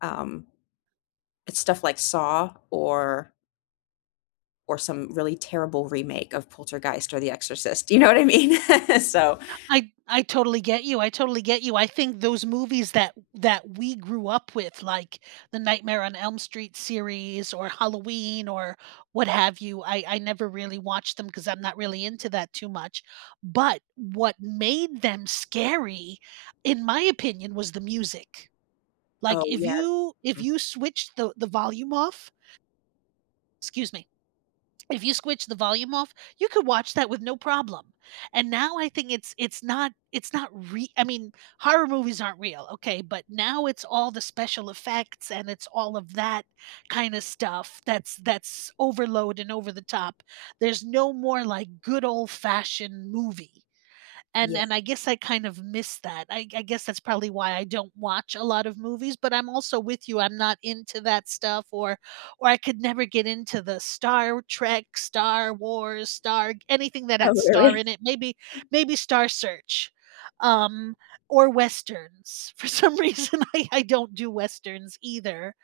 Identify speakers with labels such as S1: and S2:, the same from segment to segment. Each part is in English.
S1: Um, it's stuff like Saw or Or some really terrible remake of Poltergeist or The Exorcist. Do you know what I mean? So
S2: I I totally get you I totally get you, I think those movies that that we grew up with, like, the Nightmare on Elm Street series, or Halloween, or what have you, I I never really watched them 'cause I'm not really into that too much, but what made them scary, in my opinion, was the music, like,
S1: Oh,
S2: if
S1: yeah,
S2: you if
S1: mm.
S2: you switched the the volume off Excuse me, if you switch the volume off, you could watch that with no problem, and now I think it's it's not it's not re I mean, horror movies aren't real, okay, but now it's all the special effects, and it's all of that kinda stuff that's that's overload and over the top. There's no more, like, good old-fashioned movie, and
S1: Yeah.
S2: and I guess I kind of missed that. I I guess that's probably why I don't watch a lot of movies, but I'm also with you, I'm not into that stuff or or I could never get into the Star w Trek, Star Wars, Star anything that
S1: Oh,
S2: had star
S1: really.
S2: in it, maybe maybe Star Search, um, or Westerns. For some reason, I I don't do Westerns either,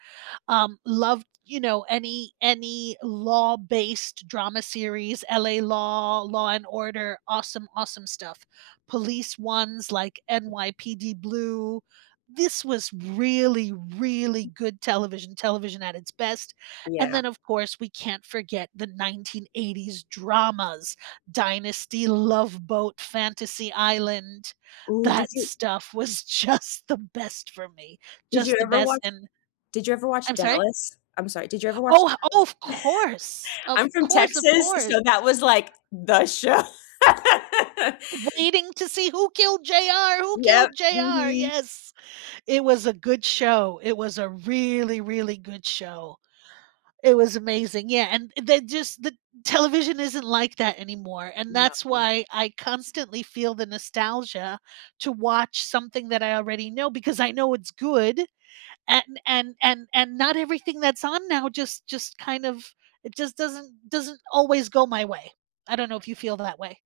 S2: um, love, you know, any any law-based drama series, LA Law, Law& Order, awesome, awesome stuff, police ones, like, NYPD Blue this was really, really good television television at its best, and
S1: Yeah.
S2: then of course we can't forget the 1980s dramas, Dynasty, Love Boat, Fantasy Island,
S1: Ooh, did
S2: that
S1: you
S2: stuff was just the best for me
S1: Did you
S2: just the
S1: ever
S2: best,
S1: watch
S2: and
S1: did you ever watch
S2: I'm sorry?
S1: Dallas? I'm sorry did you ever watch
S2: Oh
S1: Dallas?
S2: oh, of course of
S1: I'm from
S2: course of
S1: Texas,
S2: course.
S1: so, that was, like, the show.
S2: Waiting to see, who killed JR who
S1: Yep,
S2: killed JR,
S1: mhm.
S2: yes, it was a good show, it was a really, really good show, it was amazing, yeah, and th just the television isn't like that anymore, and that's
S1: No.
S2: why I constantly feel the nostalgia to watch something that I already know because I know it's good and and and and not everything that's on now just just kind of it just doesn't doesn't always go my way, I don't know if you feel that way.